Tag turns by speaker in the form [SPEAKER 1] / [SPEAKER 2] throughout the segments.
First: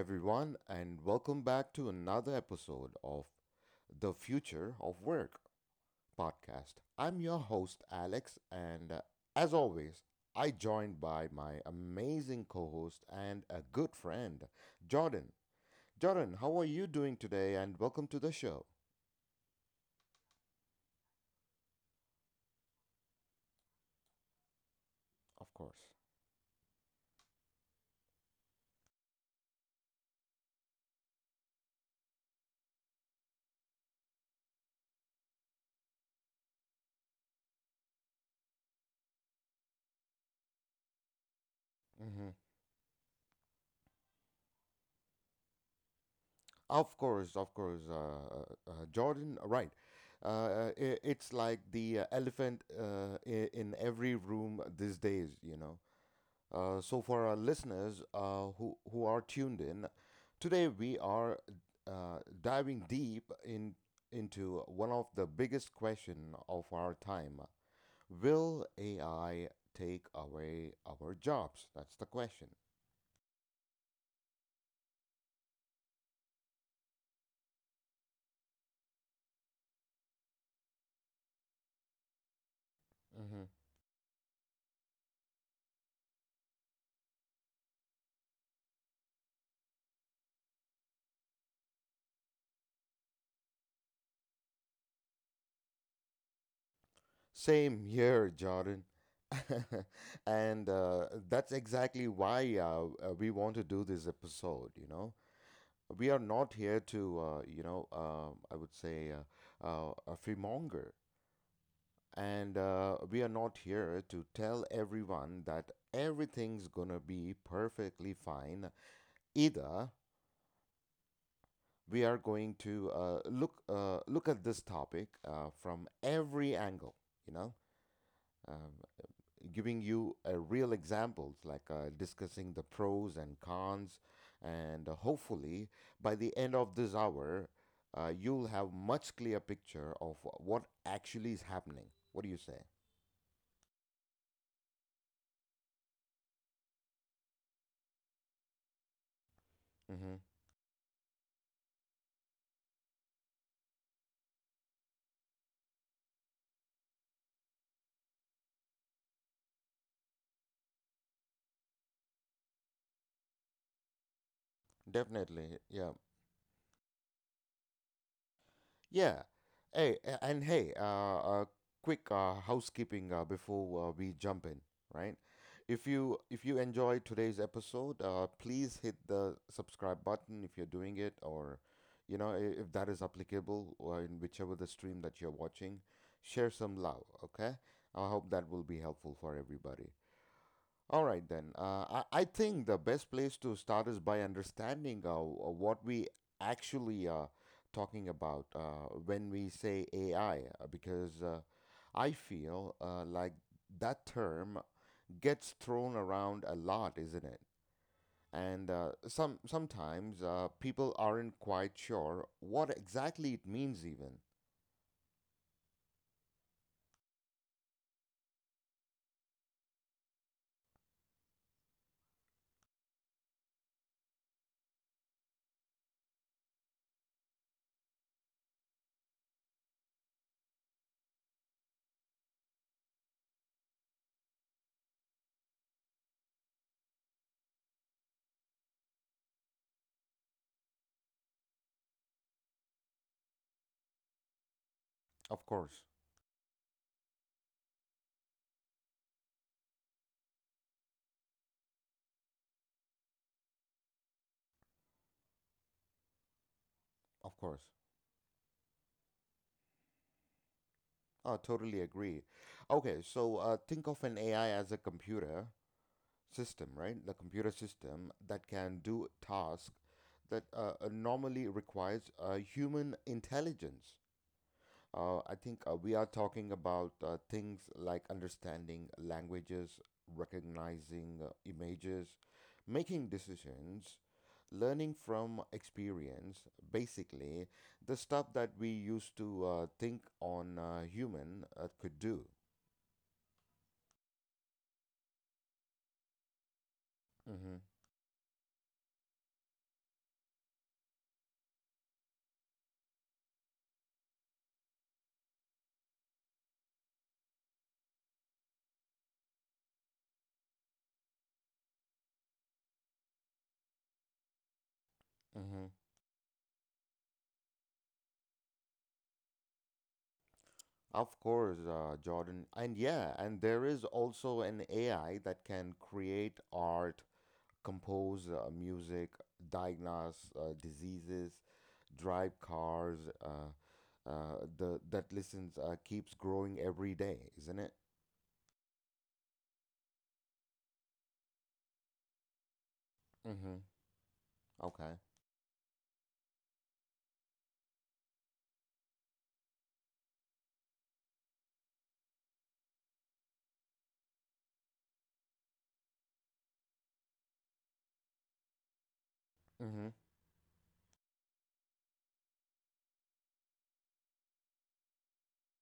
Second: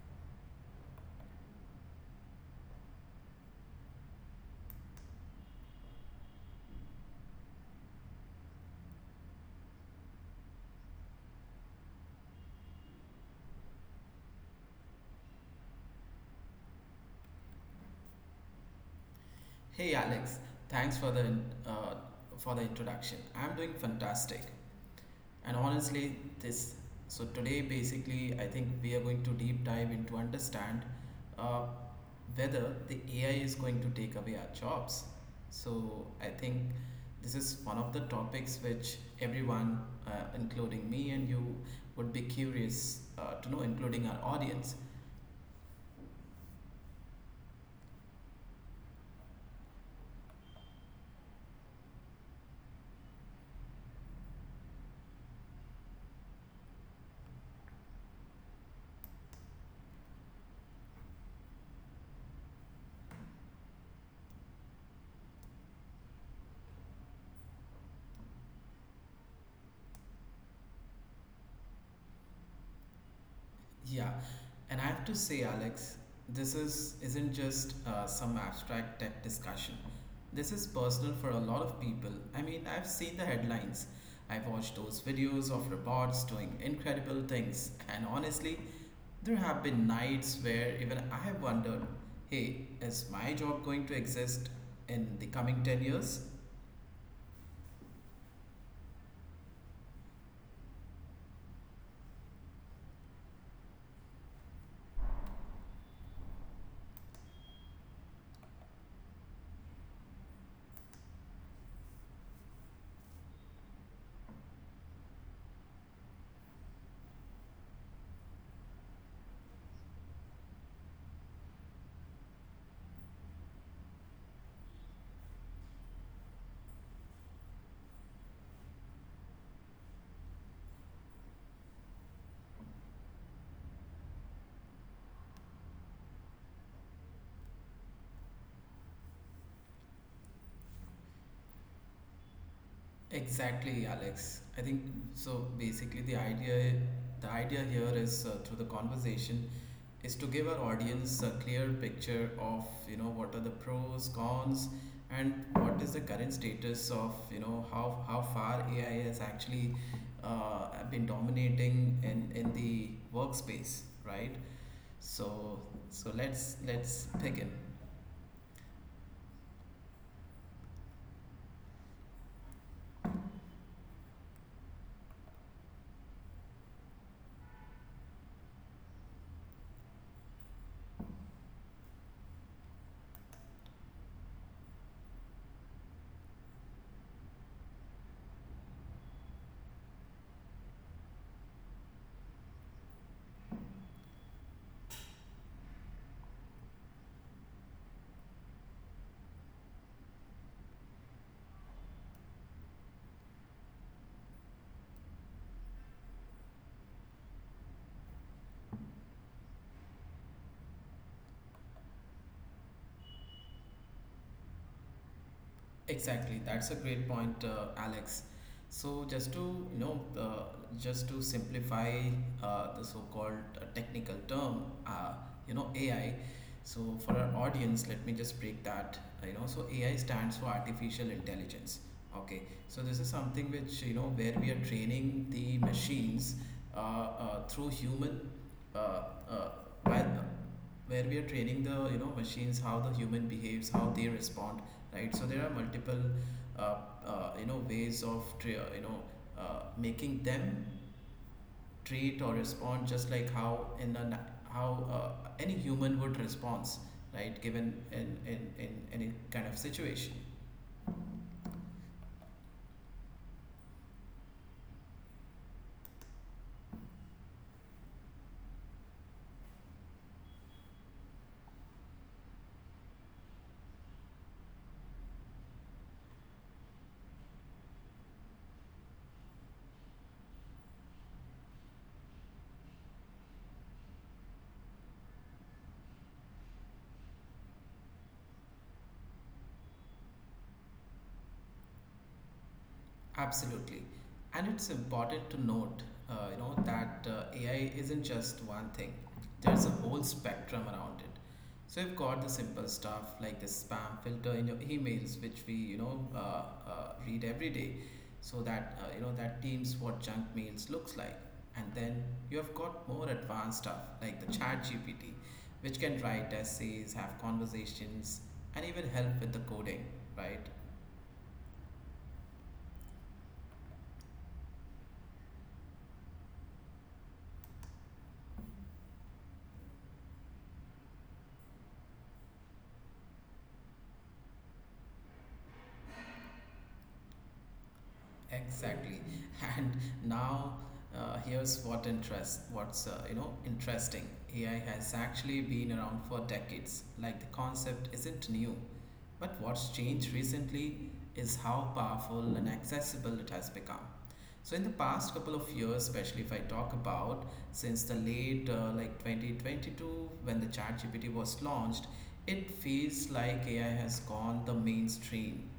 [SPEAKER 1] everyone, and welcome back to another episode of The Future of Work podcast. I'm your host, Alex, and as always, I joined by my amazing co host and a good friend, Jordan. Jordan, how are you doing today? And welcome to the show.
[SPEAKER 2] Hey Alex, thanks for uh, the introduction. I'm doing fantastic,
[SPEAKER 1] Of
[SPEAKER 2] and
[SPEAKER 1] course.
[SPEAKER 2] honestly, this so today basically I think we are going to deep dive into understand uh, whether the AI is going to take away our jobs. So I think this is one of the topics which everyone, including me and you, would be
[SPEAKER 1] Hmm.
[SPEAKER 2] curious to know, including our audience.
[SPEAKER 1] Of course, of course, uh, uh, Jordan, right, I it's like the elephant in every room these days, you know. So, for our listeners who are tuned in, today we are diving into one of the biggest question of our time. Will AI take away our jobs? That's the question.
[SPEAKER 2] Yeah, and I have to say, Alex, this is isn't just some abstract tech discussion. This is personal for a lot of people. I mean, I've seen the
[SPEAKER 1] Hmm.
[SPEAKER 2] headlines. I've watched those videos of robots doing incredible things, and honestly, there have been nights where even I have wondered, hey, is my job going to exist in the coming 10 years?
[SPEAKER 1] Same here, Jordan. And that's exactly why we want to do this episode, you know. We are not here to, I would say a fearmonger. And we are not here to tell everyone that everything's gonna be perfectly fine either. We are going to look at this topic from every angle, you know, um, giving you a real examples, like discussing the pros and cons, and hopefully by the end of this hour, you'll have much clear picture of what actually is happening. What do you say?
[SPEAKER 2] Exactly, Alex. I think so. Basically, the idea here is through the conversation
[SPEAKER 1] Mm-hmm.
[SPEAKER 2] is to give our audience a clear picture of you know what are the pros cons and what is the current status of you know how far AI has actually been dominating in the workspace, right?
[SPEAKER 1] Definitely,
[SPEAKER 2] so
[SPEAKER 1] yeah.
[SPEAKER 2] so let's let's begin.
[SPEAKER 1] Yeah. Hey, a- and hey, quick housekeeping before we jump in, right? If you enjoyed today's episode, please hit the subscribe button if you're doing it, or you know if that is applicable, or in whichever the stream that you're watching, share some love. Okay, I hope that will be helpful for everybody. All right, then. I think the best place to start is by understanding what we actually are talking about when we say AI, because I feel like that term gets thrown around a lot, isn't it? And some sometimes people aren't quite sure what exactly it means, even.
[SPEAKER 2] Exactly, that's a great point, Alex. So you know, uh, just to simplify the so-called technical term, AI. So for our audience, let me just break that. You know, so AI stands for artificial intelligence. Okay, so this is something which you know where we are training the machines uh, uh, through human, uh, uh, by, where we are training the you know machines how the human behaves, how they respond, right? So
[SPEAKER 1] Of
[SPEAKER 2] there are
[SPEAKER 1] course,
[SPEAKER 2] multiple uh, you know ways of you know making them treat or respond just like how how any human would respond,
[SPEAKER 1] of
[SPEAKER 2] right?
[SPEAKER 1] course.
[SPEAKER 2] Given in any kind of situation.
[SPEAKER 1] I totally agree. Okay, so think of an AI as a computer system, right? The computer system that can do tasks that normally requires human intelligence. I think we are talking about things like understanding languages, recognizing images, making decisions, learning from experience, basically, the stuff that we used to think on human could do.
[SPEAKER 2] Absolutely. And it's important to note, that
[SPEAKER 1] Mm-hmm.
[SPEAKER 2] AI isn't just one thing. There's a whole spectrum around it. So you've got the simple stuff like the spam filter in your emails, which we, read every day, so that you know that deems what junk mails looks like. And then you have got more advanced stuff like the Chat GPT,
[SPEAKER 1] Mm-hmm.
[SPEAKER 2] which can write essays, have conversations, and even help with the coding, right?
[SPEAKER 1] Of course, Jordan. And yeah, and there is also an AI that can create art, compose music, diagnose diseases, drive cars. Uh, the that listens keeps growing every day, isn't it?
[SPEAKER 2] Exactly. And now here's what's you know
[SPEAKER 1] Mm-hmm.
[SPEAKER 2] interesting. AI
[SPEAKER 1] Okay.
[SPEAKER 2] has actually been around for decades. Like the concept isn't new. But what's changed recently is how powerful and accessible it has become. So in the past couple of years, especially if I talk about since the late 2022 when the ChatGPT was launched, it feels like AI has gone the mainstream.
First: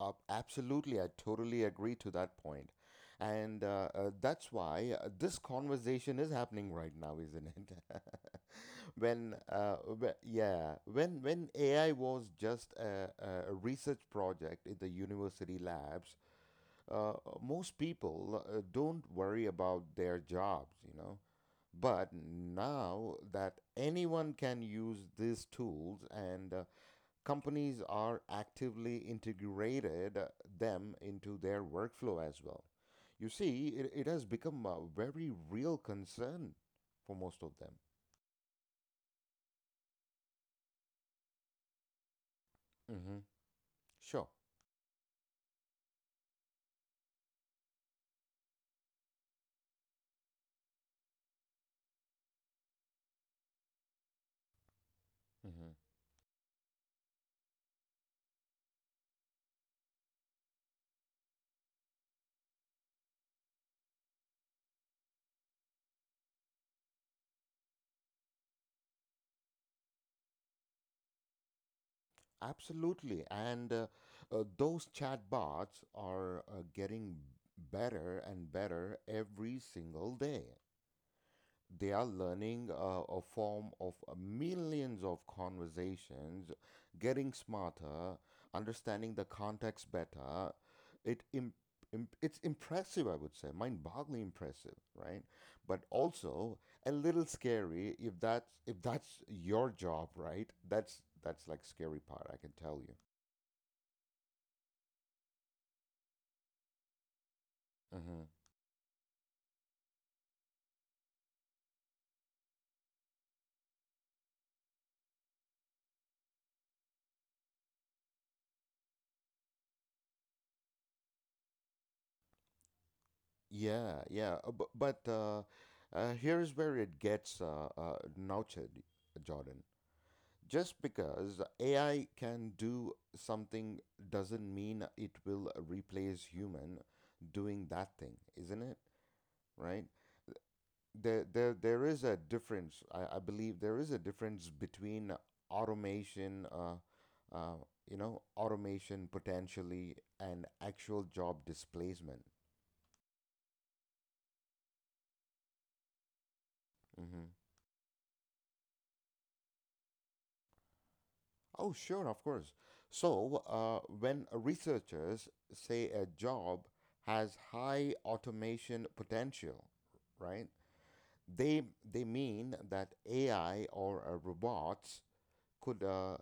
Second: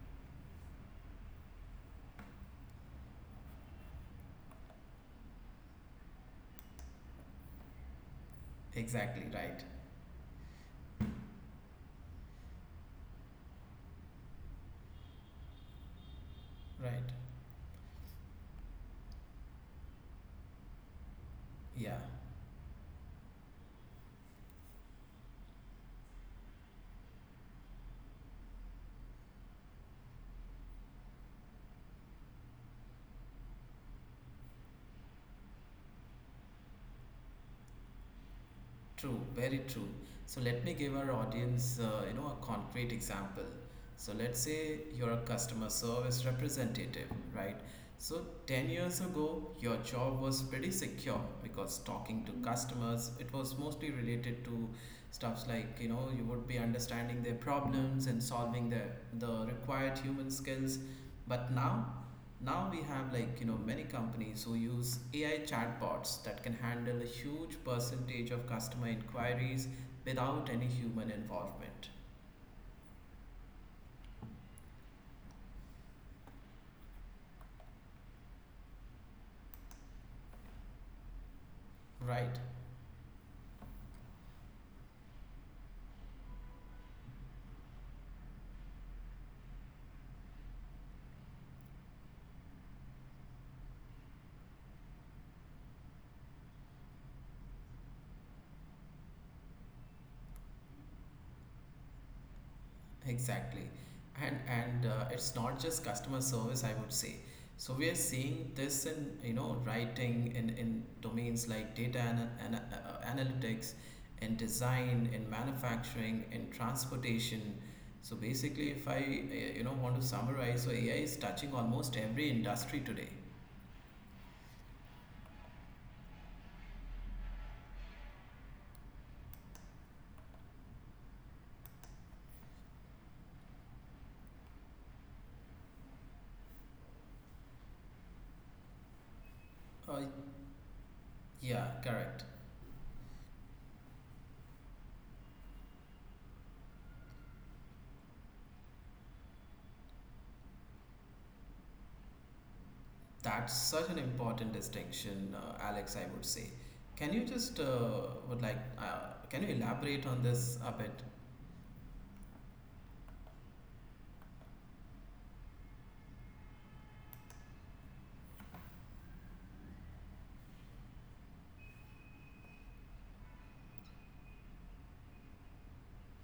[SPEAKER 1] Absolutely, I totally agree to that point. And that's why this conversation is happening right now, isn't it?
[SPEAKER 2] Exactly right.
[SPEAKER 1] Yeah, when AI was just a research project in the university labs,
[SPEAKER 2] Right.
[SPEAKER 1] uh, most people don't worry about their jobs, you know.
[SPEAKER 2] Yeah.
[SPEAKER 1] But now that anyone can use these tools and companies are actively integrated them into their workflow as well. You see, it has become a very real concern for most of them.
[SPEAKER 2] True, very true. So let me give our audience, a concrete
[SPEAKER 1] Hmm.
[SPEAKER 2] example. So
[SPEAKER 1] Sure.
[SPEAKER 2] let's say you're a customer service representative, right? So 10 years ago, your job was pretty secure because talking to customers, it was mostly related to stuffs
[SPEAKER 1] Hmm.
[SPEAKER 2] like, you know, you would be understanding their problems and solving their the required human skills. But now we have like you know many companies who use AI chatbots that can handle a huge percentage of customer inquiries without any human involvement.
[SPEAKER 1] Absolutely. And those chatbots are getting better and better every single day. They are
[SPEAKER 2] Right.
[SPEAKER 1] learning a form of millions of conversations, getting smarter, understanding the context better. It im- it's impressive, I would say, mind-boggling impressive, right? But also a little scary if that's your job, right? That's like scary part, I can tell you.
[SPEAKER 2] Exactly. And it's not just customer service, I would say. So we are
[SPEAKER 1] Hmm.
[SPEAKER 2] seeing this in you know writing in domains like data analytics, in design, in manufacturing, in transportation. So basically, if I you know want to summarize, so AI is touching almost every industry today.
[SPEAKER 1] Yeah, yeah, but Here's where it gets nurtured, Jordan. Just because AI can do something doesn't mean it will replace human doing that thing, isn't it? Right?
[SPEAKER 2] Uh,
[SPEAKER 1] There, there,
[SPEAKER 2] yeah,
[SPEAKER 1] there is a
[SPEAKER 2] correct.
[SPEAKER 1] difference. I believe there is a difference between automation, uh, you know, automation potentially and actual job displacement.
[SPEAKER 2] That's such an important distinction, Alex, I would say. Can you
[SPEAKER 1] Mm-hmm.
[SPEAKER 2] just would like can you elaborate on this a bit?
[SPEAKER 1] Oh, sure, of course. So, when researchers say a job has high automation potential, right? They they mean that AI or robots could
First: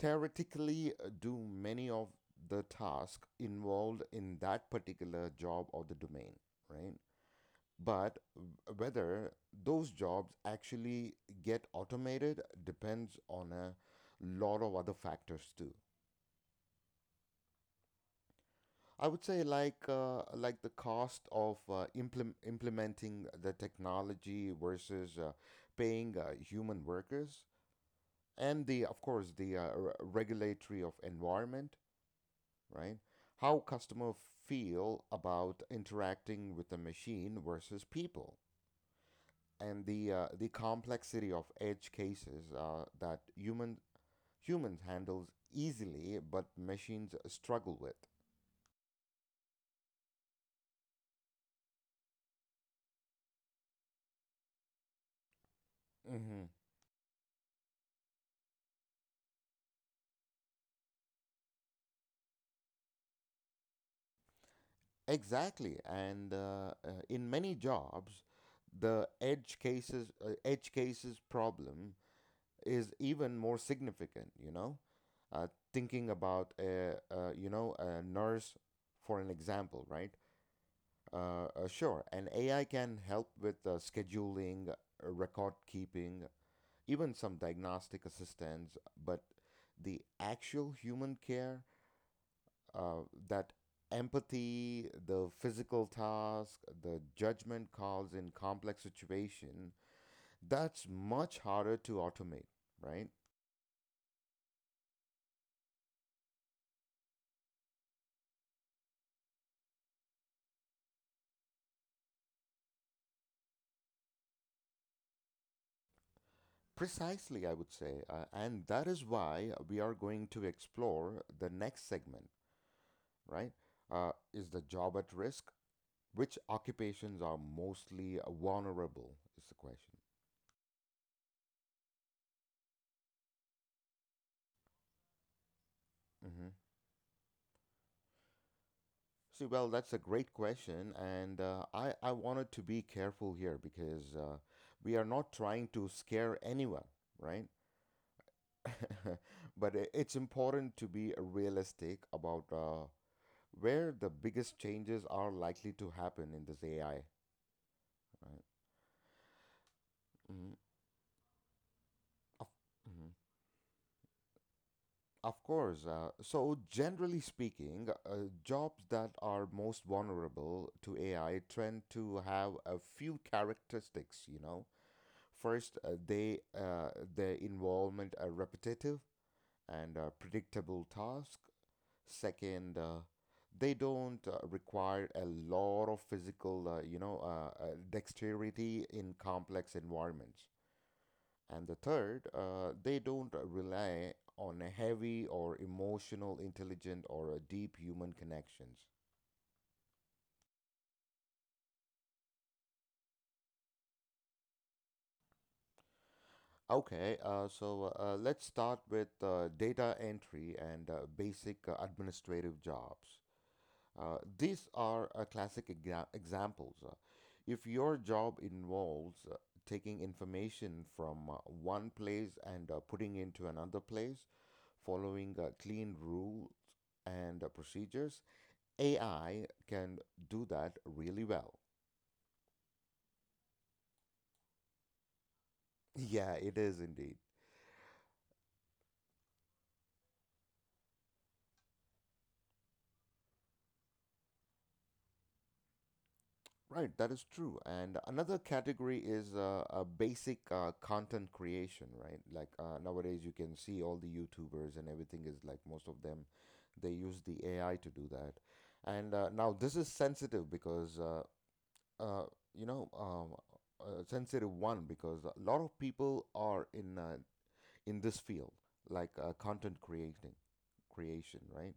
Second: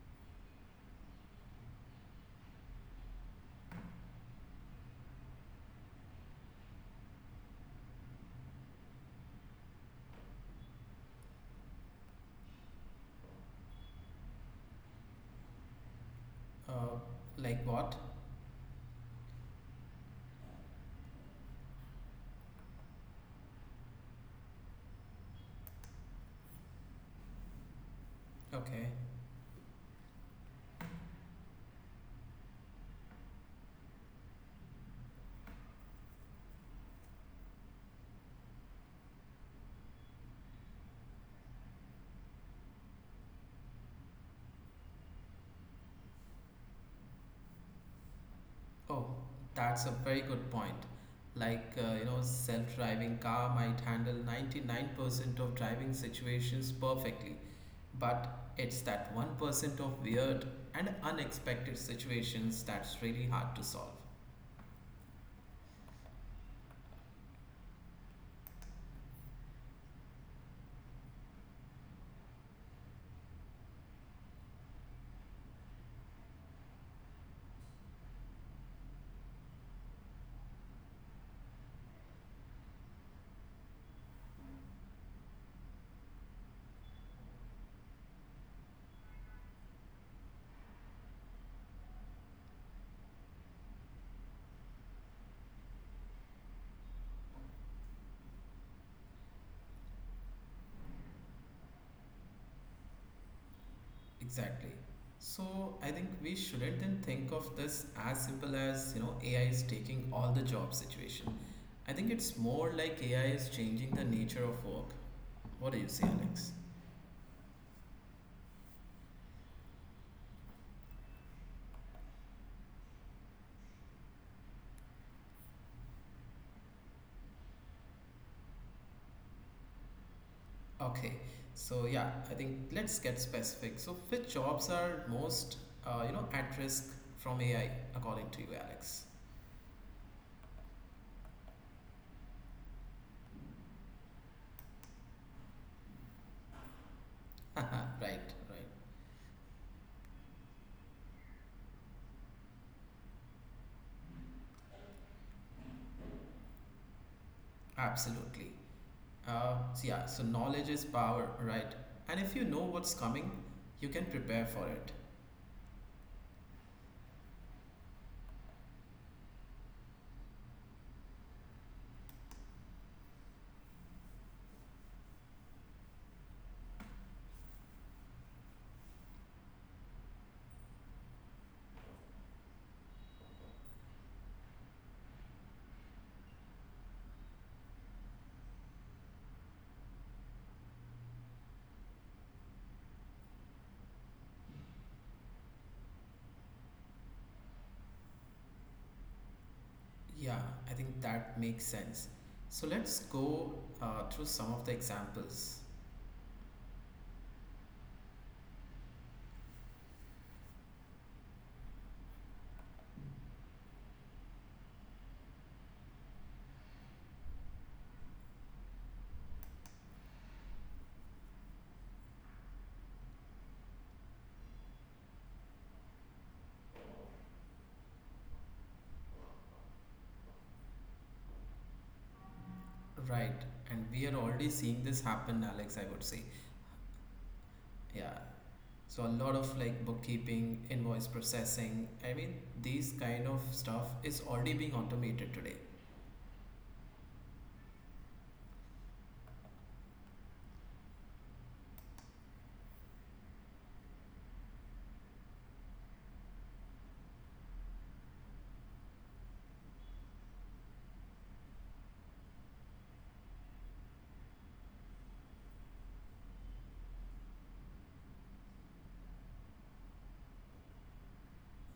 [SPEAKER 1] theoretically do many of the tasks involved in that particular job or the domain, right? But whether those jobs actually get automated depends on a lot of other factors too.
[SPEAKER 2] Uh, like what?
[SPEAKER 1] I would say like the cost of implementing the technology versus paying human workers and the
[SPEAKER 2] Okay.
[SPEAKER 1] of course the regulatory of environment, right? How customer feel about interacting with the machine versus people and the complexity of edge cases that human humans handles easily but machines struggle with.
[SPEAKER 2] Oh, that's a very good point. Like you know, self-driving car might handle 99% of driving situations perfectly, but it's that 1% of weird and unexpected situations that's really hard to solve.
[SPEAKER 1] Exactly, and in many jobs, the edge cases problem is even more significant, you know. uh, Thinking about you know a nurse, for an example, right? Sure, an AI can help with scheduling, record keeping, even some diagnostic assistance, but the actual human care uh, that empathy, the physical task, the judgment calls in complex situation, that's much harder to automate, right?
[SPEAKER 2] Exactly. So I think we shouldn't then think of this as simple as, you know, AI is taking all the job situation. I think it's more like AI is changing the nature of work. What do you say, Alex?
[SPEAKER 1] Precisely, I would say. And that is why we are going to explore the next segment, right? Is the job at risk? Which occupations are mostly vulnerable? Is the question.
[SPEAKER 2] Okay. So yeah, I think let's get specific. So which jobs are most,
[SPEAKER 1] Mm-hmm.
[SPEAKER 2] at risk from AI according to you, Alex?
[SPEAKER 1] See, well, that's a great question, and I wanted to be careful here because we are not trying to scare anyone, right?
[SPEAKER 2] Right, right.
[SPEAKER 1] But it's important to be realistic about where the biggest changes are likely to happen in this AI, right?
[SPEAKER 2] Absolutely. So yeah, so
[SPEAKER 1] Hmm.
[SPEAKER 2] knowledge is power, right? And if you
[SPEAKER 1] Of,
[SPEAKER 2] know what's
[SPEAKER 1] mhm.
[SPEAKER 2] coming, you can prepare for it.
[SPEAKER 1] Of course. Generally speaking, jobs that are most vulnerable to AI tend to have a few characteristics, you know. First, they their involvement are repetitive and predictable tasks. Second, they don't require a lot of physical, dexterity in complex environments. And the third, they don't rely on a heavy or emotional, intelligent, or a deep human connections.
[SPEAKER 2] Yeah, I think that makes sense. So let's go through some of the examples.
[SPEAKER 1] Okay, let's start with data entry and basic administrative jobs. These are classic examples. If your job involves taking information from one place and putting into another place, following clean rules and procedures, AI can do that really well.
[SPEAKER 2] Right, and we are already seeing this happen, Alex, I would say.
[SPEAKER 1] Yeah, it is indeed.
[SPEAKER 2] Yeah. So a lot of like bookkeeping, invoice processing, I mean, these kind of stuff is already being automated today.
[SPEAKER 1] Right, that is true. And another category is a basic content creation, right? Like nowadays, you can see all the YouTubers and everything is like most of them, they use the AI to do that. And now this is sensitive because, uh, you know, um, sensitive one because a lot of people are in this field, like creation, right?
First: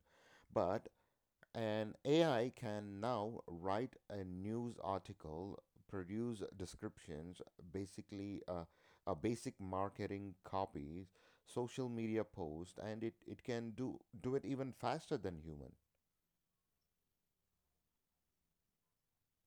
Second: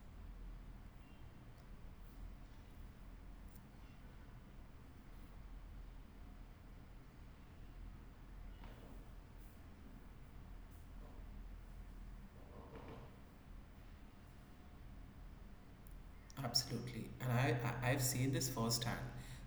[SPEAKER 1] But and AI can now write a news article, produce descriptions, basically a basic marketing copies, social media post, and it can do it even faster than human.
[SPEAKER 2] Absolutely, and I've seen this firsthand.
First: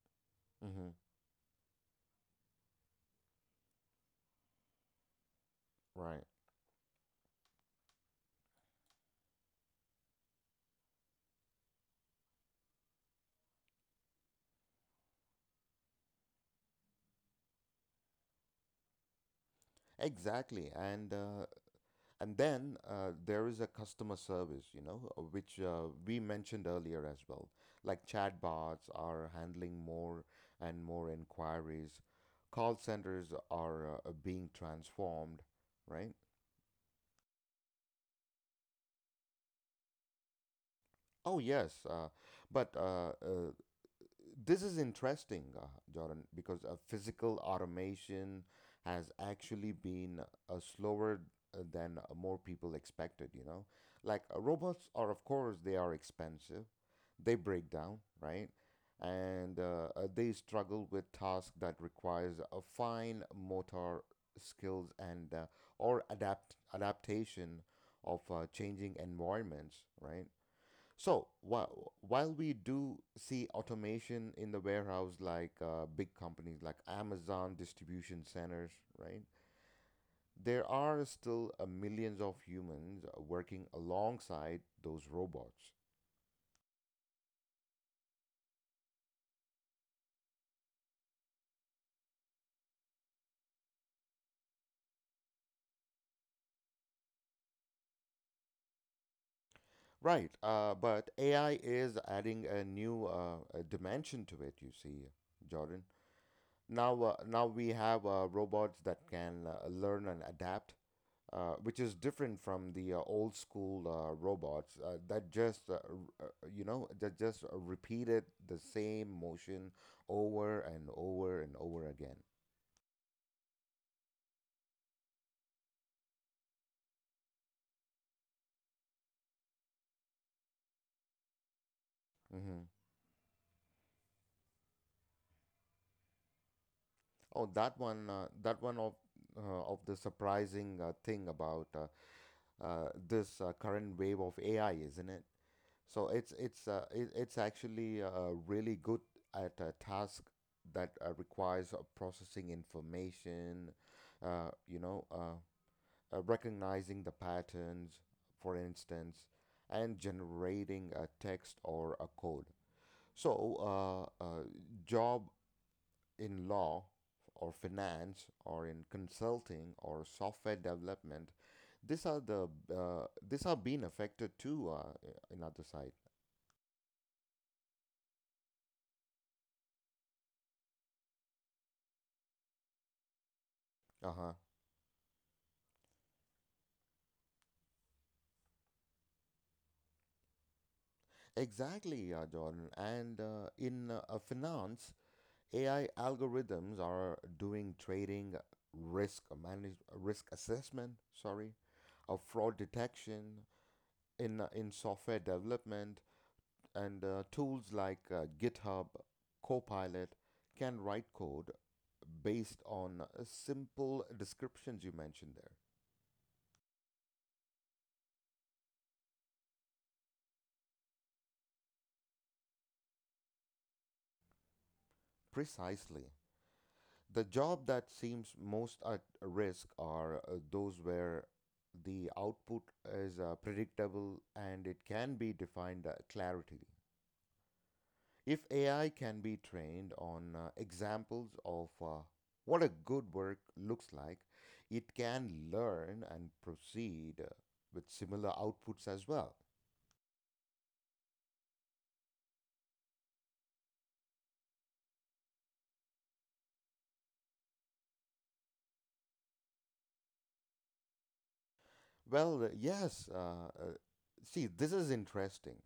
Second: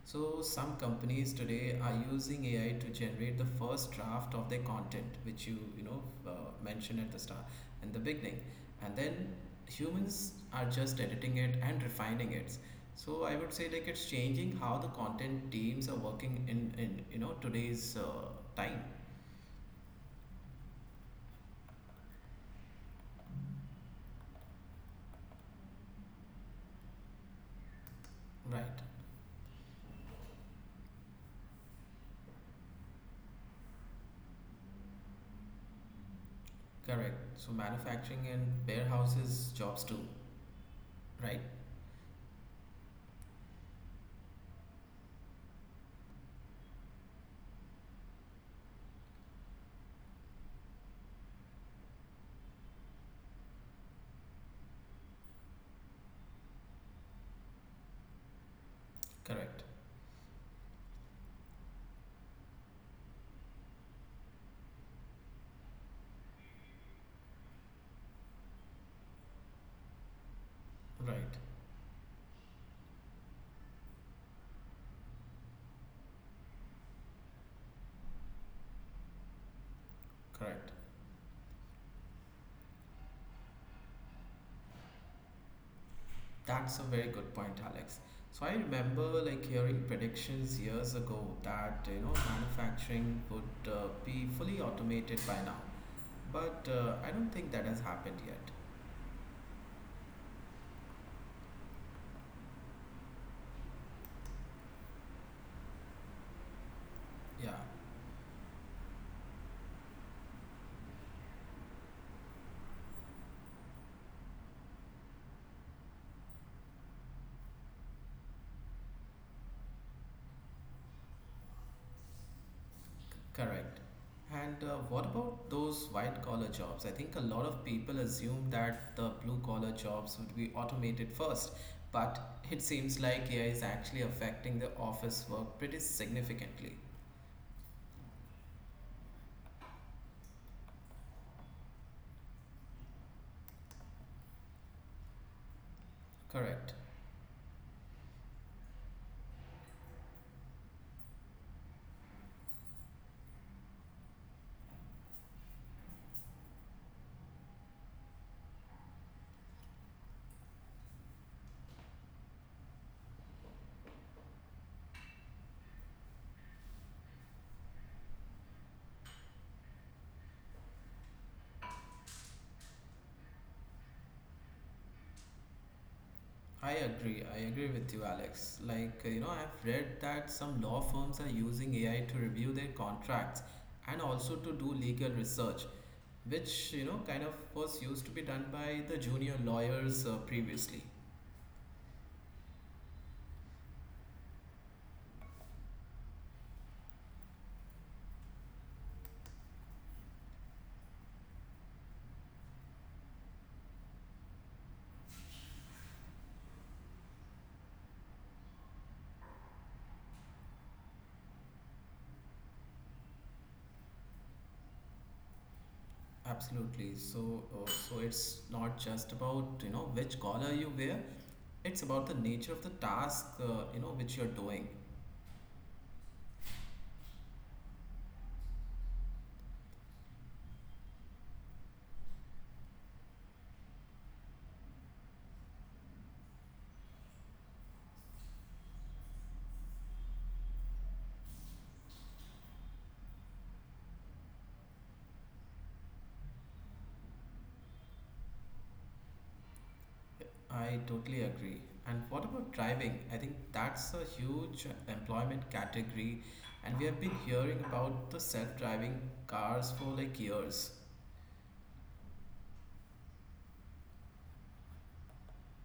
[SPEAKER 2] So some
[SPEAKER 1] Hmm.
[SPEAKER 2] companies today are using AI to generate the first draft of their content, which you know
[SPEAKER 1] Right.
[SPEAKER 2] uh, mentioned at the start, in the beginning, and then humans are just editing it and refining it. So I would say like it's changing how the content teams are working in you know today's time.
[SPEAKER 1] Exactly. And then there is a customer service, you know, which we mentioned earlier as well. Like
[SPEAKER 2] Right,
[SPEAKER 1] chatbots are handling more and more inquiries. Call centers are being transformed, right?
[SPEAKER 2] correct. So manufacturing and warehouses jobs too.
[SPEAKER 1] Oh,
[SPEAKER 2] Right,
[SPEAKER 1] yes. But This is interesting, Jordan, because physical automation has actually been slower than more people expected, you know? Like robots are, of course, they are expensive. They break down, right? And
[SPEAKER 2] correct.
[SPEAKER 1] they struggle with tasks that requires a fine motor skills and or adapt adaptation of changing environments, right? So
[SPEAKER 2] Right,
[SPEAKER 1] while we do see automation in the warehouse, like big companies like Amazon distribution centers, right? There
[SPEAKER 2] correct.
[SPEAKER 1] are still millions of humans working alongside those robots.
[SPEAKER 2] That's a very good point, Alex. So I remember like hearing predictions years ago that you know manufacturing would be fully automated by now, but I don't think that has happened yet.
[SPEAKER 1] Right, but AI is adding a new dimension to it, you see, Jordan. Now, now
[SPEAKER 2] Yeah,
[SPEAKER 1] we have robots that can learn and adapt, which is different from the old school robots that just, r- uh, you know, that just repeated the same motion over and over and over again.
[SPEAKER 2] c- correct. And what about those white collar jobs? I think a lot of people assume that the blue collar jobs would be automated first, but
[SPEAKER 1] Hmm.
[SPEAKER 2] it seems like AI is actually affecting the office work pretty significantly.
[SPEAKER 1] Oh, that one, of the surprising thing about this current wave of AI, isn't it? So
[SPEAKER 2] Correct.
[SPEAKER 1] it's actually really good at a task that requires processing information, uh, you know, uh, recognizing the patterns, for instance, and generating a text or a code. So, uh, uh, job in law or finance or in consulting or software development, these are the these are being affected too. In other side.
[SPEAKER 2] I agree. I agree with you, Alex. Like, I've read that some law firms are using AI to review their contracts and
[SPEAKER 1] Uh huh.
[SPEAKER 2] also to do legal research, which, you know, kind of was used to be done by the junior lawyers previously.
[SPEAKER 1] Exactly, yeah, Jordan. And in finance, AI algorithms are doing trading, risk assessment, sorry, fraud detection in software development, and tools like GitHub, Copilot can write code based on simple descriptions you mentioned there.
[SPEAKER 2] Absolutely. So, so it's not just about, you know, which collar you wear, it's about the nature of the task, which you're doing.
[SPEAKER 1] Precisely. The job that seems most at risk are those where the output is predictable and it can be defined clarity. If AI can be trained on examples of what a good work looks like, it can learn and proceed with similar outputs as well.
[SPEAKER 2] I totally agree. And what about driving? I think that's a huge employment category, and we have been hearing about the self driving cars for like years.
[SPEAKER 1] Yes. See, this is interesting,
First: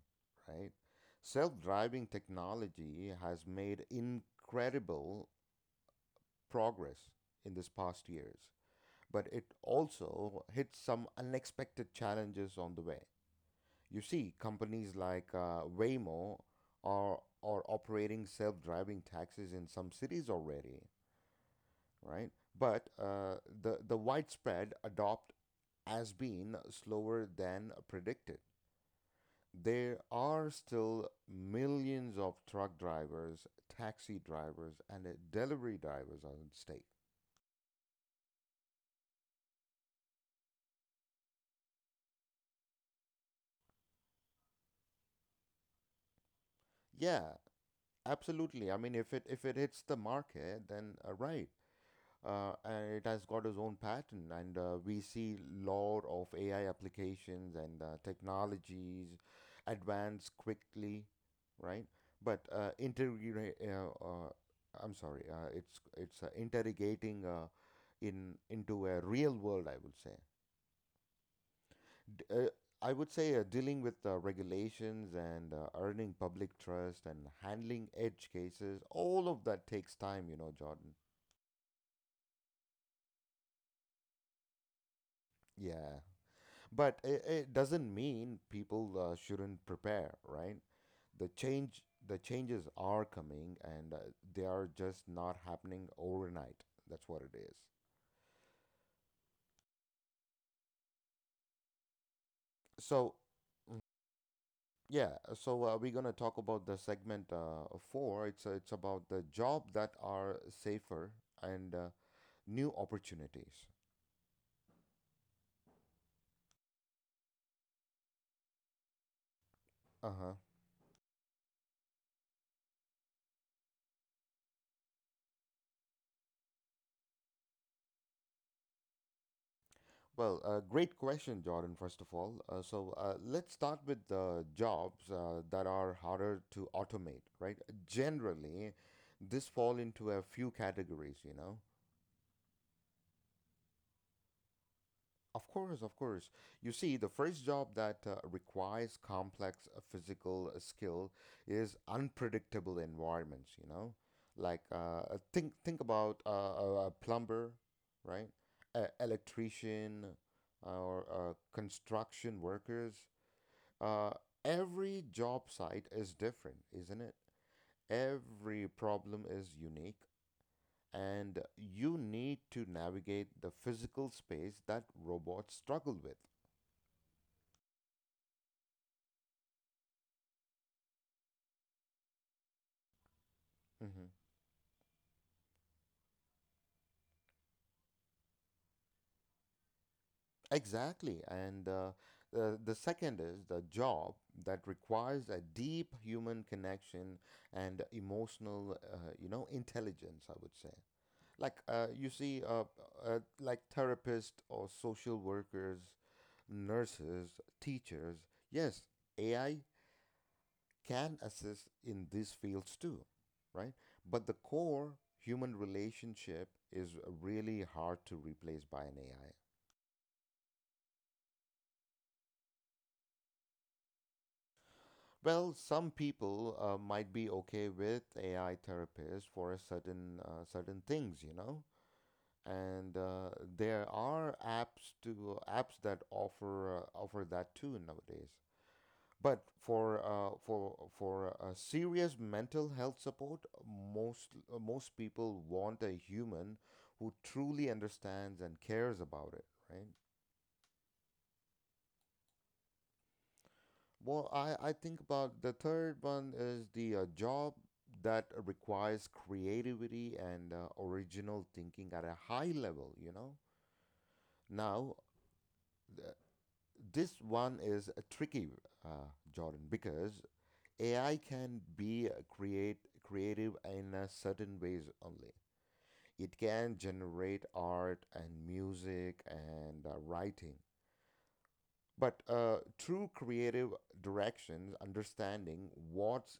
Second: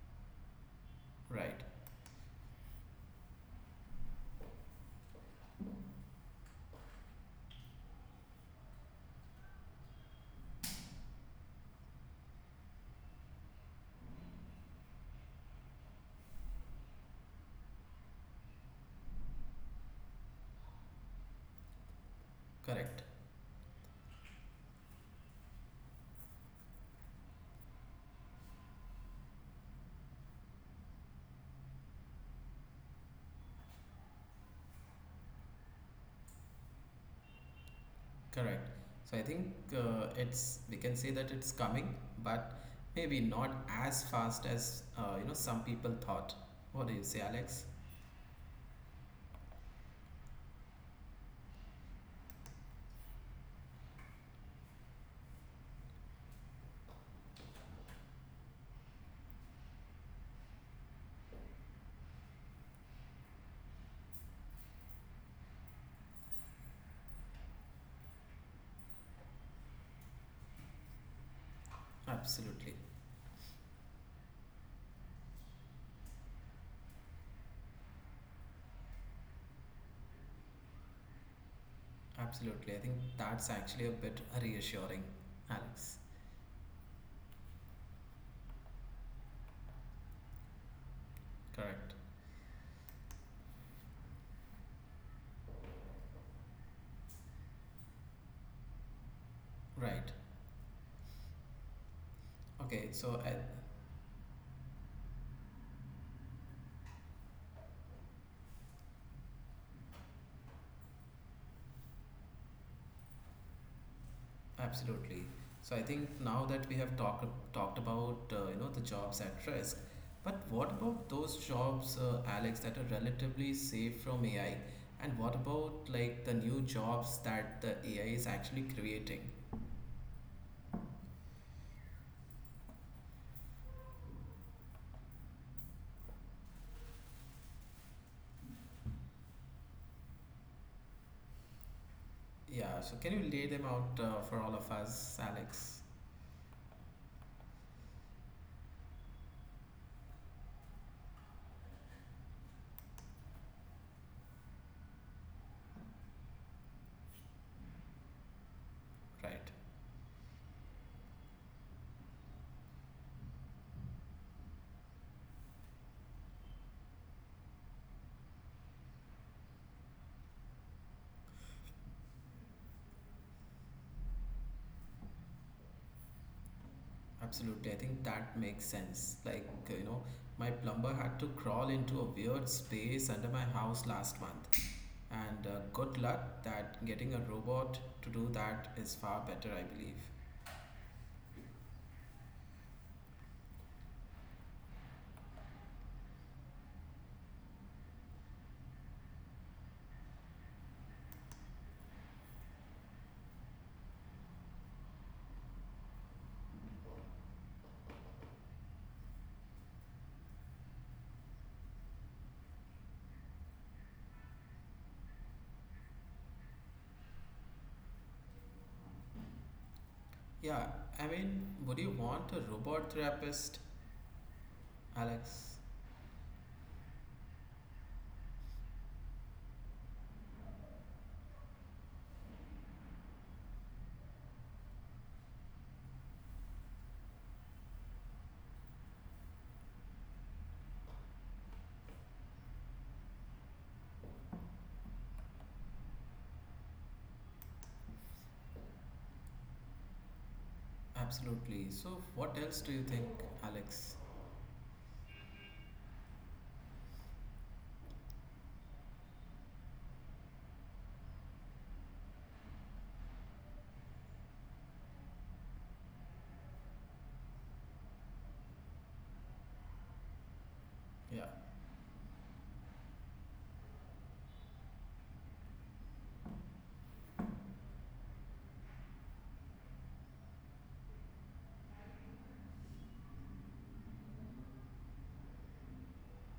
[SPEAKER 1] right? Self
[SPEAKER 2] Right,
[SPEAKER 1] driving technology has made incredible progress in this past years, but it also hit some unexpected challenges on the way. You see, companies like Waymo are operating self driving taxis in some cities already, right? But
[SPEAKER 2] correct,
[SPEAKER 1] uh, the widespread adopt has been slower than predicted. There are still millions of truck drivers, taxi drivers, and delivery drivers on the state.
[SPEAKER 2] correct. So I think it's we can say that it's coming, but maybe not as fast as you know some people thought. What do you say,
[SPEAKER 1] Yeah,
[SPEAKER 2] Alex?
[SPEAKER 1] absolutely. I mean, if it hits the market, then right. And it has got its own pattern, and we see lot of ai applications and technologies advance quickly, right. but interrogate I'm sorry It's interrogating in into a real world, I would say. D- uh,
[SPEAKER 2] Absolutely,
[SPEAKER 1] I would say dealing with regulations and earning public trust and handling edge cases, all of that takes time, you know, Jordan.
[SPEAKER 2] absolutely. I think that's actually a bit reassuring, Alex.
[SPEAKER 1] Yeah. But it doesn't mean people shouldn't prepare, right? The change,
[SPEAKER 2] Correct.
[SPEAKER 1] the changes are coming, and they are just not happening overnight. That's what it is.
[SPEAKER 2] Right. Okay.
[SPEAKER 1] So,
[SPEAKER 2] So I—
[SPEAKER 1] mm, yeah. So we're gonna talk about the segment four. It's about the job that are safer and new opportunities.
[SPEAKER 2] Absolutely. So I think now that we have talked about you know the jobs at risk,
[SPEAKER 1] Uh huh.
[SPEAKER 2] but what about those jobs, Alex, that are relatively safe from AI? And what about like the new jobs that the AI is actually creating?
[SPEAKER 1] Great question, Jordan, first of all. Let's start with the jobs that are harder to automate, right? Generally, this fall into a few categories, you know?
[SPEAKER 2] Yeah. So can you lay them out for all of us,
[SPEAKER 1] Of
[SPEAKER 2] Alex?
[SPEAKER 1] course, of course. You see, the first job that requires complex physical skill is unpredictable environments, you know? Like, think about a plumber, right? A
[SPEAKER 2] Right.
[SPEAKER 1] electrician, or construction workers. Uh, every job site is different, isn't it? Every problem is unique, and you need to navigate the physical space that robots struggle with.
[SPEAKER 2] Absolutely. I think that makes sense. Like you know, my plumber had to crawl into a weird space under my house
[SPEAKER 1] Hmm.
[SPEAKER 2] last month. And good luck that getting a robot to do that is far better, I believe.
[SPEAKER 1] Exactly. And the second is the job that requires a deep human connection and emotional, intelligence, I would say. Like uh, you see, uh, like therapists or social workers, nurses, teachers. Yes, AI can assist in these fields too, right? But the core human relationship is really hard to replace by an AI.
[SPEAKER 2] Yeah, I mean, would you want a robot therapist, Alex?
[SPEAKER 1] Well, some people might be okay with AI therapists for a certain things, you know. And there are apps that offer offer that too nowadays. But for serious mental health support, most most people want a human who truly understands and cares about it, right?
[SPEAKER 2] Absolutely. So, what else do you think, Alex?
[SPEAKER 1] Well, I think about the third one is the job that requires creativity and original thinking at a high level, you know? Now, th- this one is a tricky, uh, Jordan, because AI
[SPEAKER 2] Yeah,
[SPEAKER 1] can be create creative in a certain ways only. It can generate art and music and writing, but true creative directions, understanding what's,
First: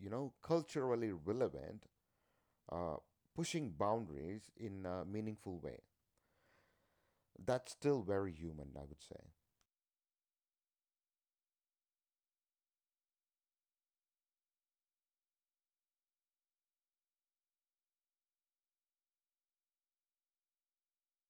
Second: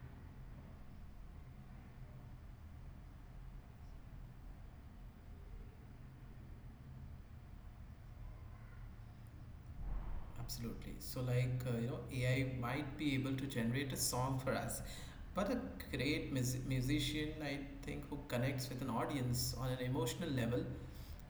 [SPEAKER 1] you know, culturally relevant, uh, pushing boundaries in a meaningful way. That's still very human, I would say.
[SPEAKER 2] absolutely. So, like, AI might be able to generate a song for us, but a great musician, I think, who connects with an audience on an emotional level,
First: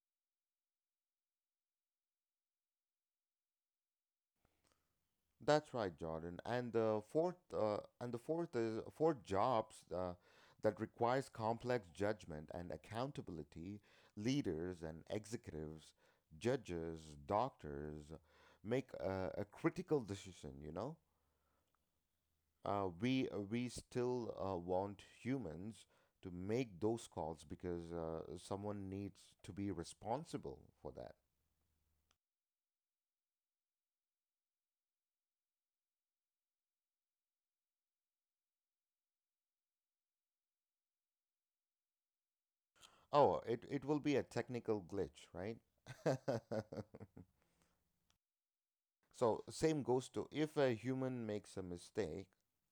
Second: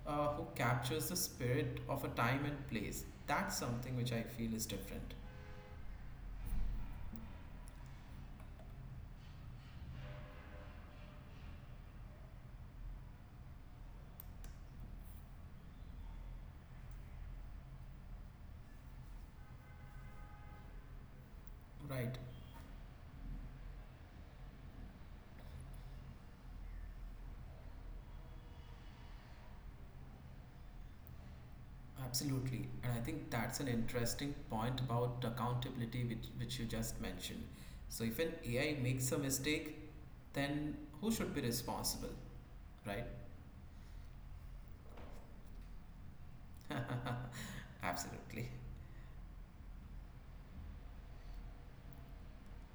[SPEAKER 2] who captures the spirit of a time and place, that's something which I feel is different.
[SPEAKER 1] That's right, Jordan. And the fourth is fourth jobs that requires complex judgment and accountability. Leaders and executives, judges, doctors make a critical decision. You know,
[SPEAKER 2] Right,
[SPEAKER 1] we still want humans to make those calls, because someone needs to be responsible for that.
[SPEAKER 2] absolutely. And I think that's an interesting point about accountability, which you just mentioned. So, if an AI makes a mistake, then who should be responsible, right?
[SPEAKER 1] Oh, it will be a technical glitch, right?
[SPEAKER 2] Absolutely.
[SPEAKER 1] So same goes to if a human makes a mistake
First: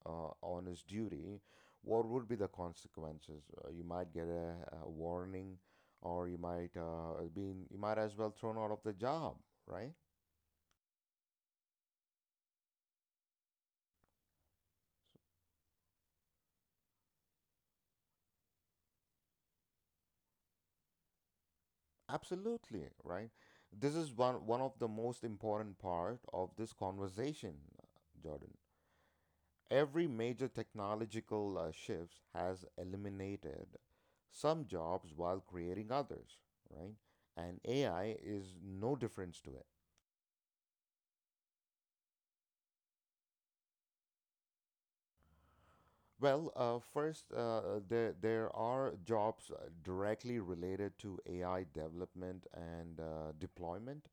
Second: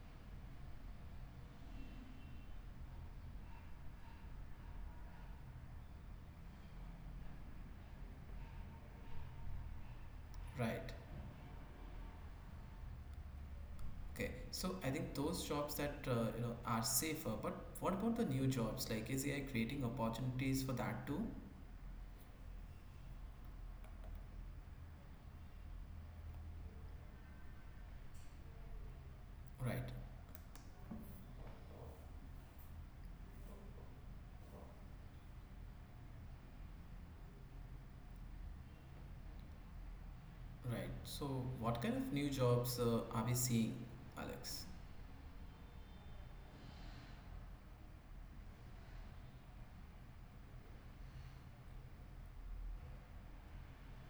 [SPEAKER 1] on his duty, what would be the consequences? You might get a warning, or you might be you might as well thrown out of the job, right?
[SPEAKER 2] Right. Okay. So, I think those jobs that you know are safer, but what about the new jobs? Like, is AI creating opportunities for that too?
[SPEAKER 1] Absolutely, right. This is one of the most important part of this conversation, Jordan.
[SPEAKER 2] Right.
[SPEAKER 1] Every major technological shift has eliminated some jobs while creating others, right? And AI is no difference to it.
[SPEAKER 2] Right. So, what kind of new jobs are we seeing, Alex?
[SPEAKER 1] Well, first, there are jobs directly related to AI development and deployment.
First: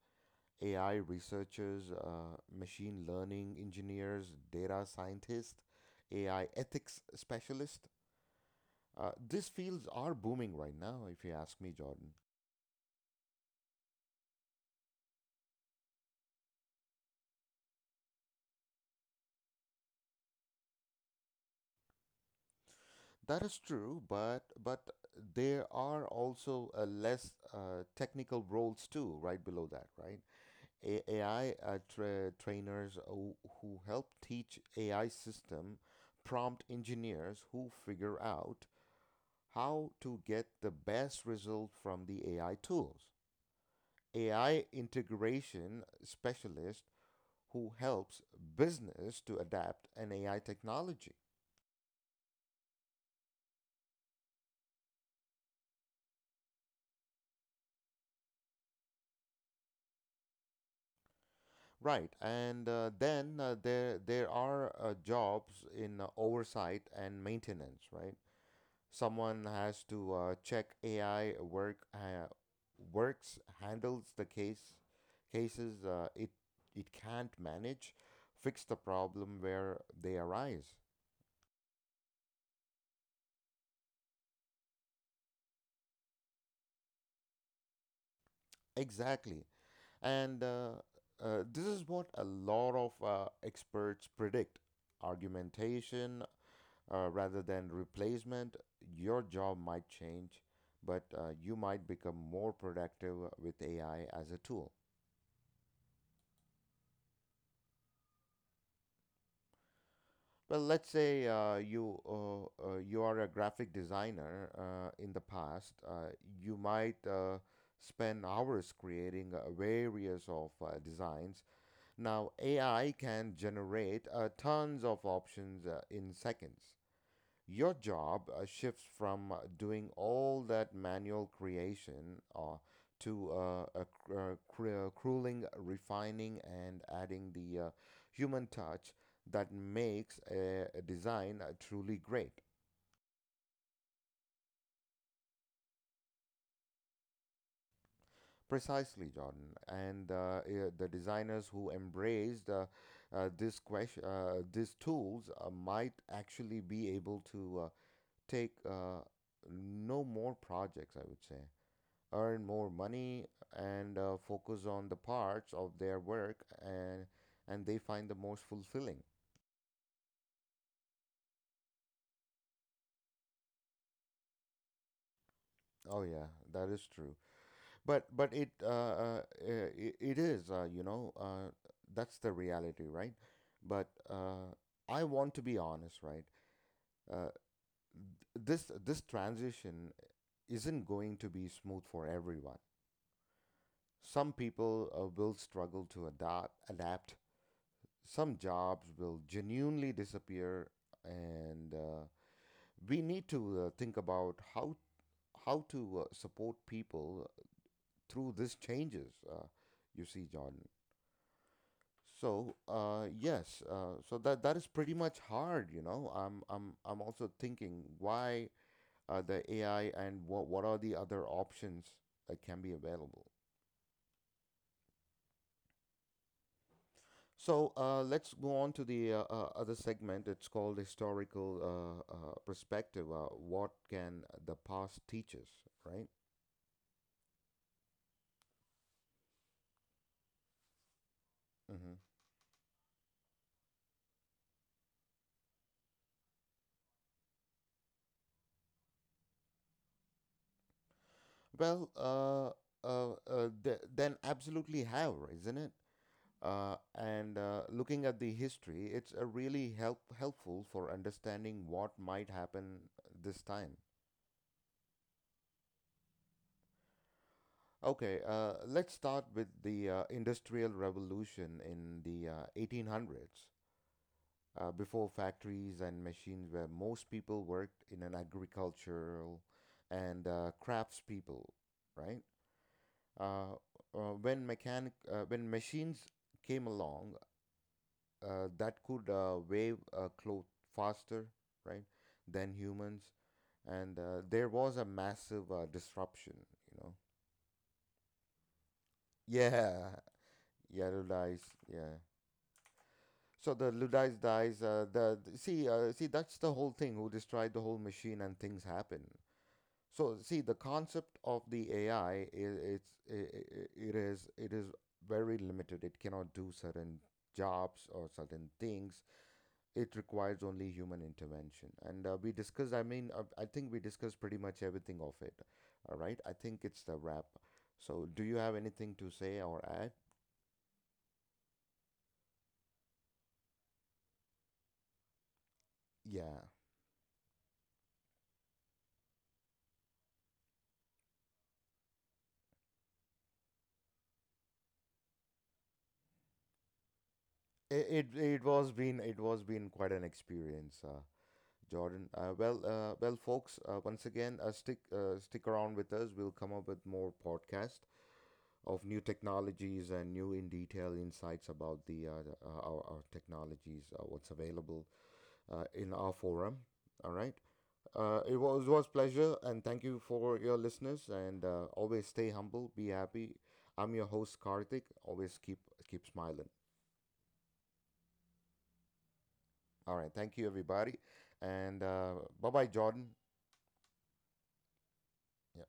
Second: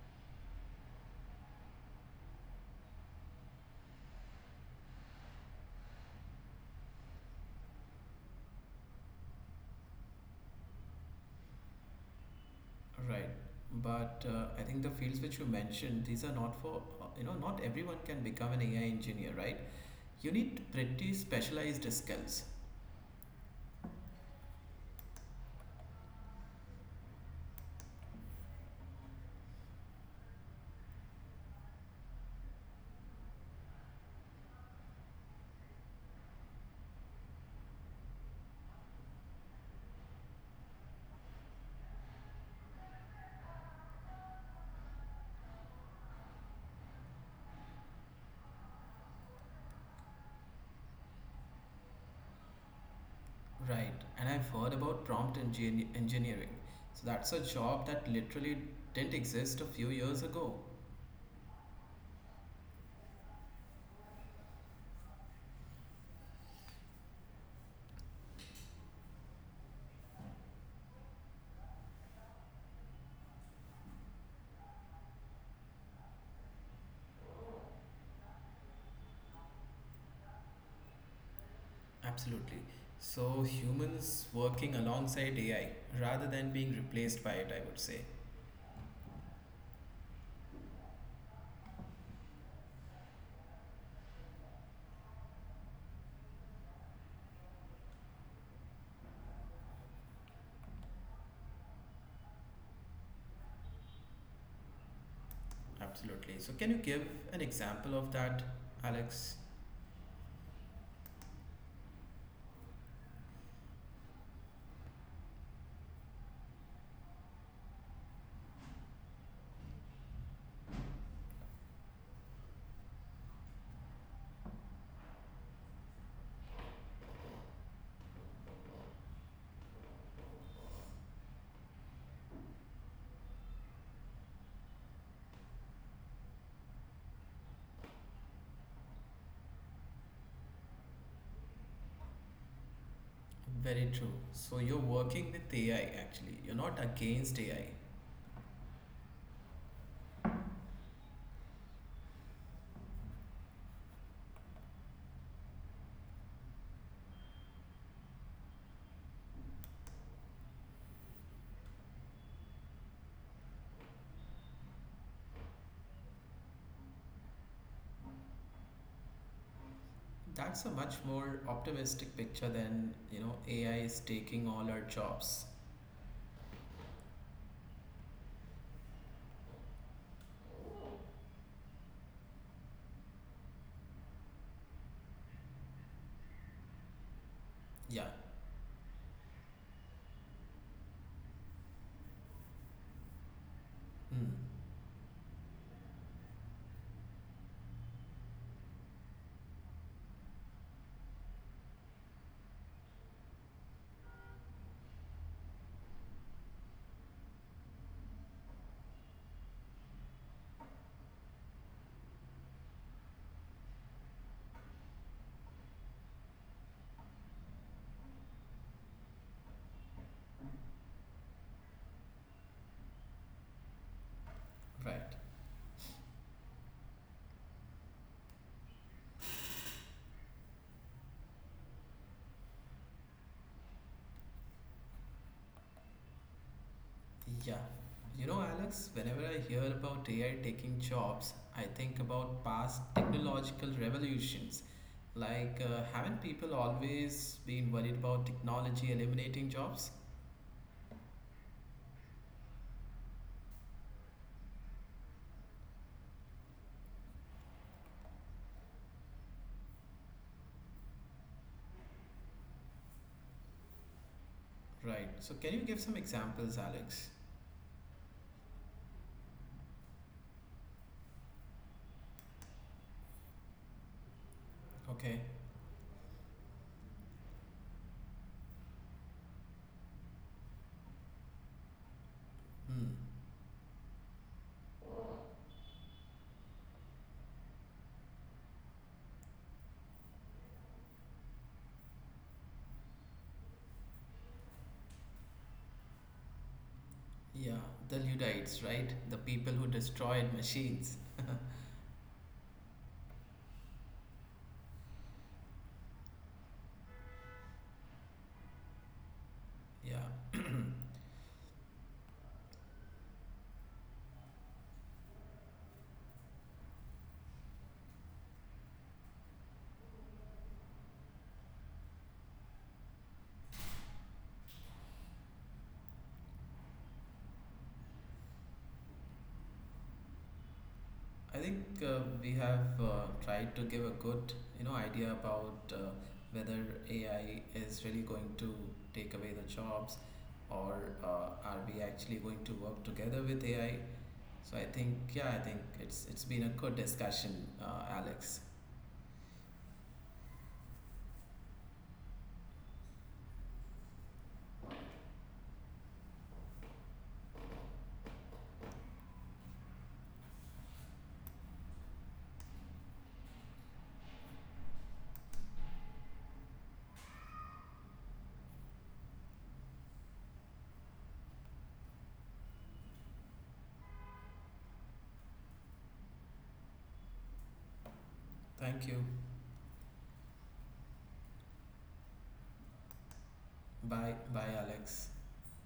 [SPEAKER 1] AI researchers, machine learning engineers, data scientists, AI ethics specialists. These fields are booming right now, if you ask me, Jordan.
[SPEAKER 2] Right. But I think the fields which you mentioned, these are not for, not everyone can become an AI engineer, right? You need pretty specialized skills.
[SPEAKER 1] That is true, but there are also less technical roles too, right below that, right? Trainers who help teach AI system, prompt engineers who figure out how to get the best result from the AI tools, AI integration specialist who helps business to adapt an AI technology.
[SPEAKER 2] Right. And I've heard about prompt engineering. So that's a job that literally didn't exist a few years ago.
[SPEAKER 1] Right, and then there are jobs in oversight and maintenance, right? Someone has to check AI works, handles the cases it can't manage, fix the problem where they arise.
[SPEAKER 2] Absolutely. So humans working alongside AI rather than being replaced by it, I would say.
[SPEAKER 1] Exactly, and this is what a lot of experts predict: argumentation rather than replacement. Your job might change, but you might become more productive with AI as a tool.
[SPEAKER 2] Absolutely. So can you give an example of that, Alex?
[SPEAKER 1] Well, let's say you are a graphic designer. In the past, you might spend hours creating various of designs. Now, AI can generate tons of options in seconds. Your job shifts from doing all that manual creation to crueling, refining, and adding the human touch that makes a design truly great.
[SPEAKER 2] Very true. So you're working with AI actually. You're not against AI.
[SPEAKER 1] Precisely, Jordan. And the designers who embraced these tools might actually be able to take no more projects, I would say, earn more money and focus on the parts of their work and they find the most fulfilling.
[SPEAKER 2] That's a much more optimistic picture than, you know, AI is taking all our jobs.
[SPEAKER 1] Oh yeah, that is true. But it is, you know, that's the reality, right? But I want to be honest, right? Uh
[SPEAKER 2] Yeah.
[SPEAKER 1] this transition isn't going to be smooth for everyone. Some
[SPEAKER 2] Mm.
[SPEAKER 1] people will struggle to adapt. Some jobs will genuinely disappear, and we need to think about how to support people through these changes, you see, john. So yes, so that is pretty much hard, you know. I'm also thinking why the ai, and what are the other options that can be available.
[SPEAKER 2] Right.
[SPEAKER 1] So let's go on to the other segment. It's called historical perspective. What can the past teach us, right?
[SPEAKER 2] Yeah. You know, Alex, whenever I hear about AI taking jobs, I
[SPEAKER 1] Hmm.
[SPEAKER 2] think about past technological revolutions. Like, haven't people always been worried about technology eliminating jobs?
[SPEAKER 1] Well, then absolutely have, isn't it? And Looking at the history, it's a really helpful for understanding what might happen this time.
[SPEAKER 2] Right. So, can you give some examples, Alex?
[SPEAKER 1] Okay, let's start with the Industrial Revolution in the 1800s. Uh, before
[SPEAKER 2] Okay.
[SPEAKER 1] factories and machines, where most people worked in an agricultural and craftspeople, right?
[SPEAKER 2] Hmm.
[SPEAKER 1] Uh, when machines came along, that could wave a cloth faster, right, than humans, and there was a massive disruption, you know.
[SPEAKER 2] Yeah, the Luddites, right? The people who
[SPEAKER 1] Yeah,
[SPEAKER 2] destroyed
[SPEAKER 1] yeah,
[SPEAKER 2] machines.
[SPEAKER 1] Luddites, yeah. So the Luddites dies. See, see, that's the whole thing. Who destroyed the whole machine and things happen. So see,
[SPEAKER 2] Yeah.
[SPEAKER 1] the concept of the AI I- it's I- it is very limited. It cannot do certain jobs or certain things. It requires only human intervention. And we discussed. I mean, I think we discussed pretty much everything of it. All right. I think it's the wrap. So, do you have anything to say or add?
[SPEAKER 2] I think we have tried to give a good, you know, idea about
[SPEAKER 1] Yeah.
[SPEAKER 2] whether AI is really going to take away the jobs or are we actually going to work together with AI. So I think, yeah, I think it's been a good discussion,
[SPEAKER 1] It it, it
[SPEAKER 2] Alex.
[SPEAKER 1] was been it was been quite an experience. Jordan. Well, folks. Once again, stick around with us. We'll come up with more podcast of new technologies and new in detail insights about our technologies, what's available in our forum. All right. It was pleasure, and thank you for your listeners. And always stay humble, be happy. I'm your host Karthik. Always keep smiling.
[SPEAKER 2] Thank you.
[SPEAKER 1] All right. Thank you, everybody, and bye bye, Jordan.
[SPEAKER 2] Bye, bye, Alex.
[SPEAKER 1] Yeah.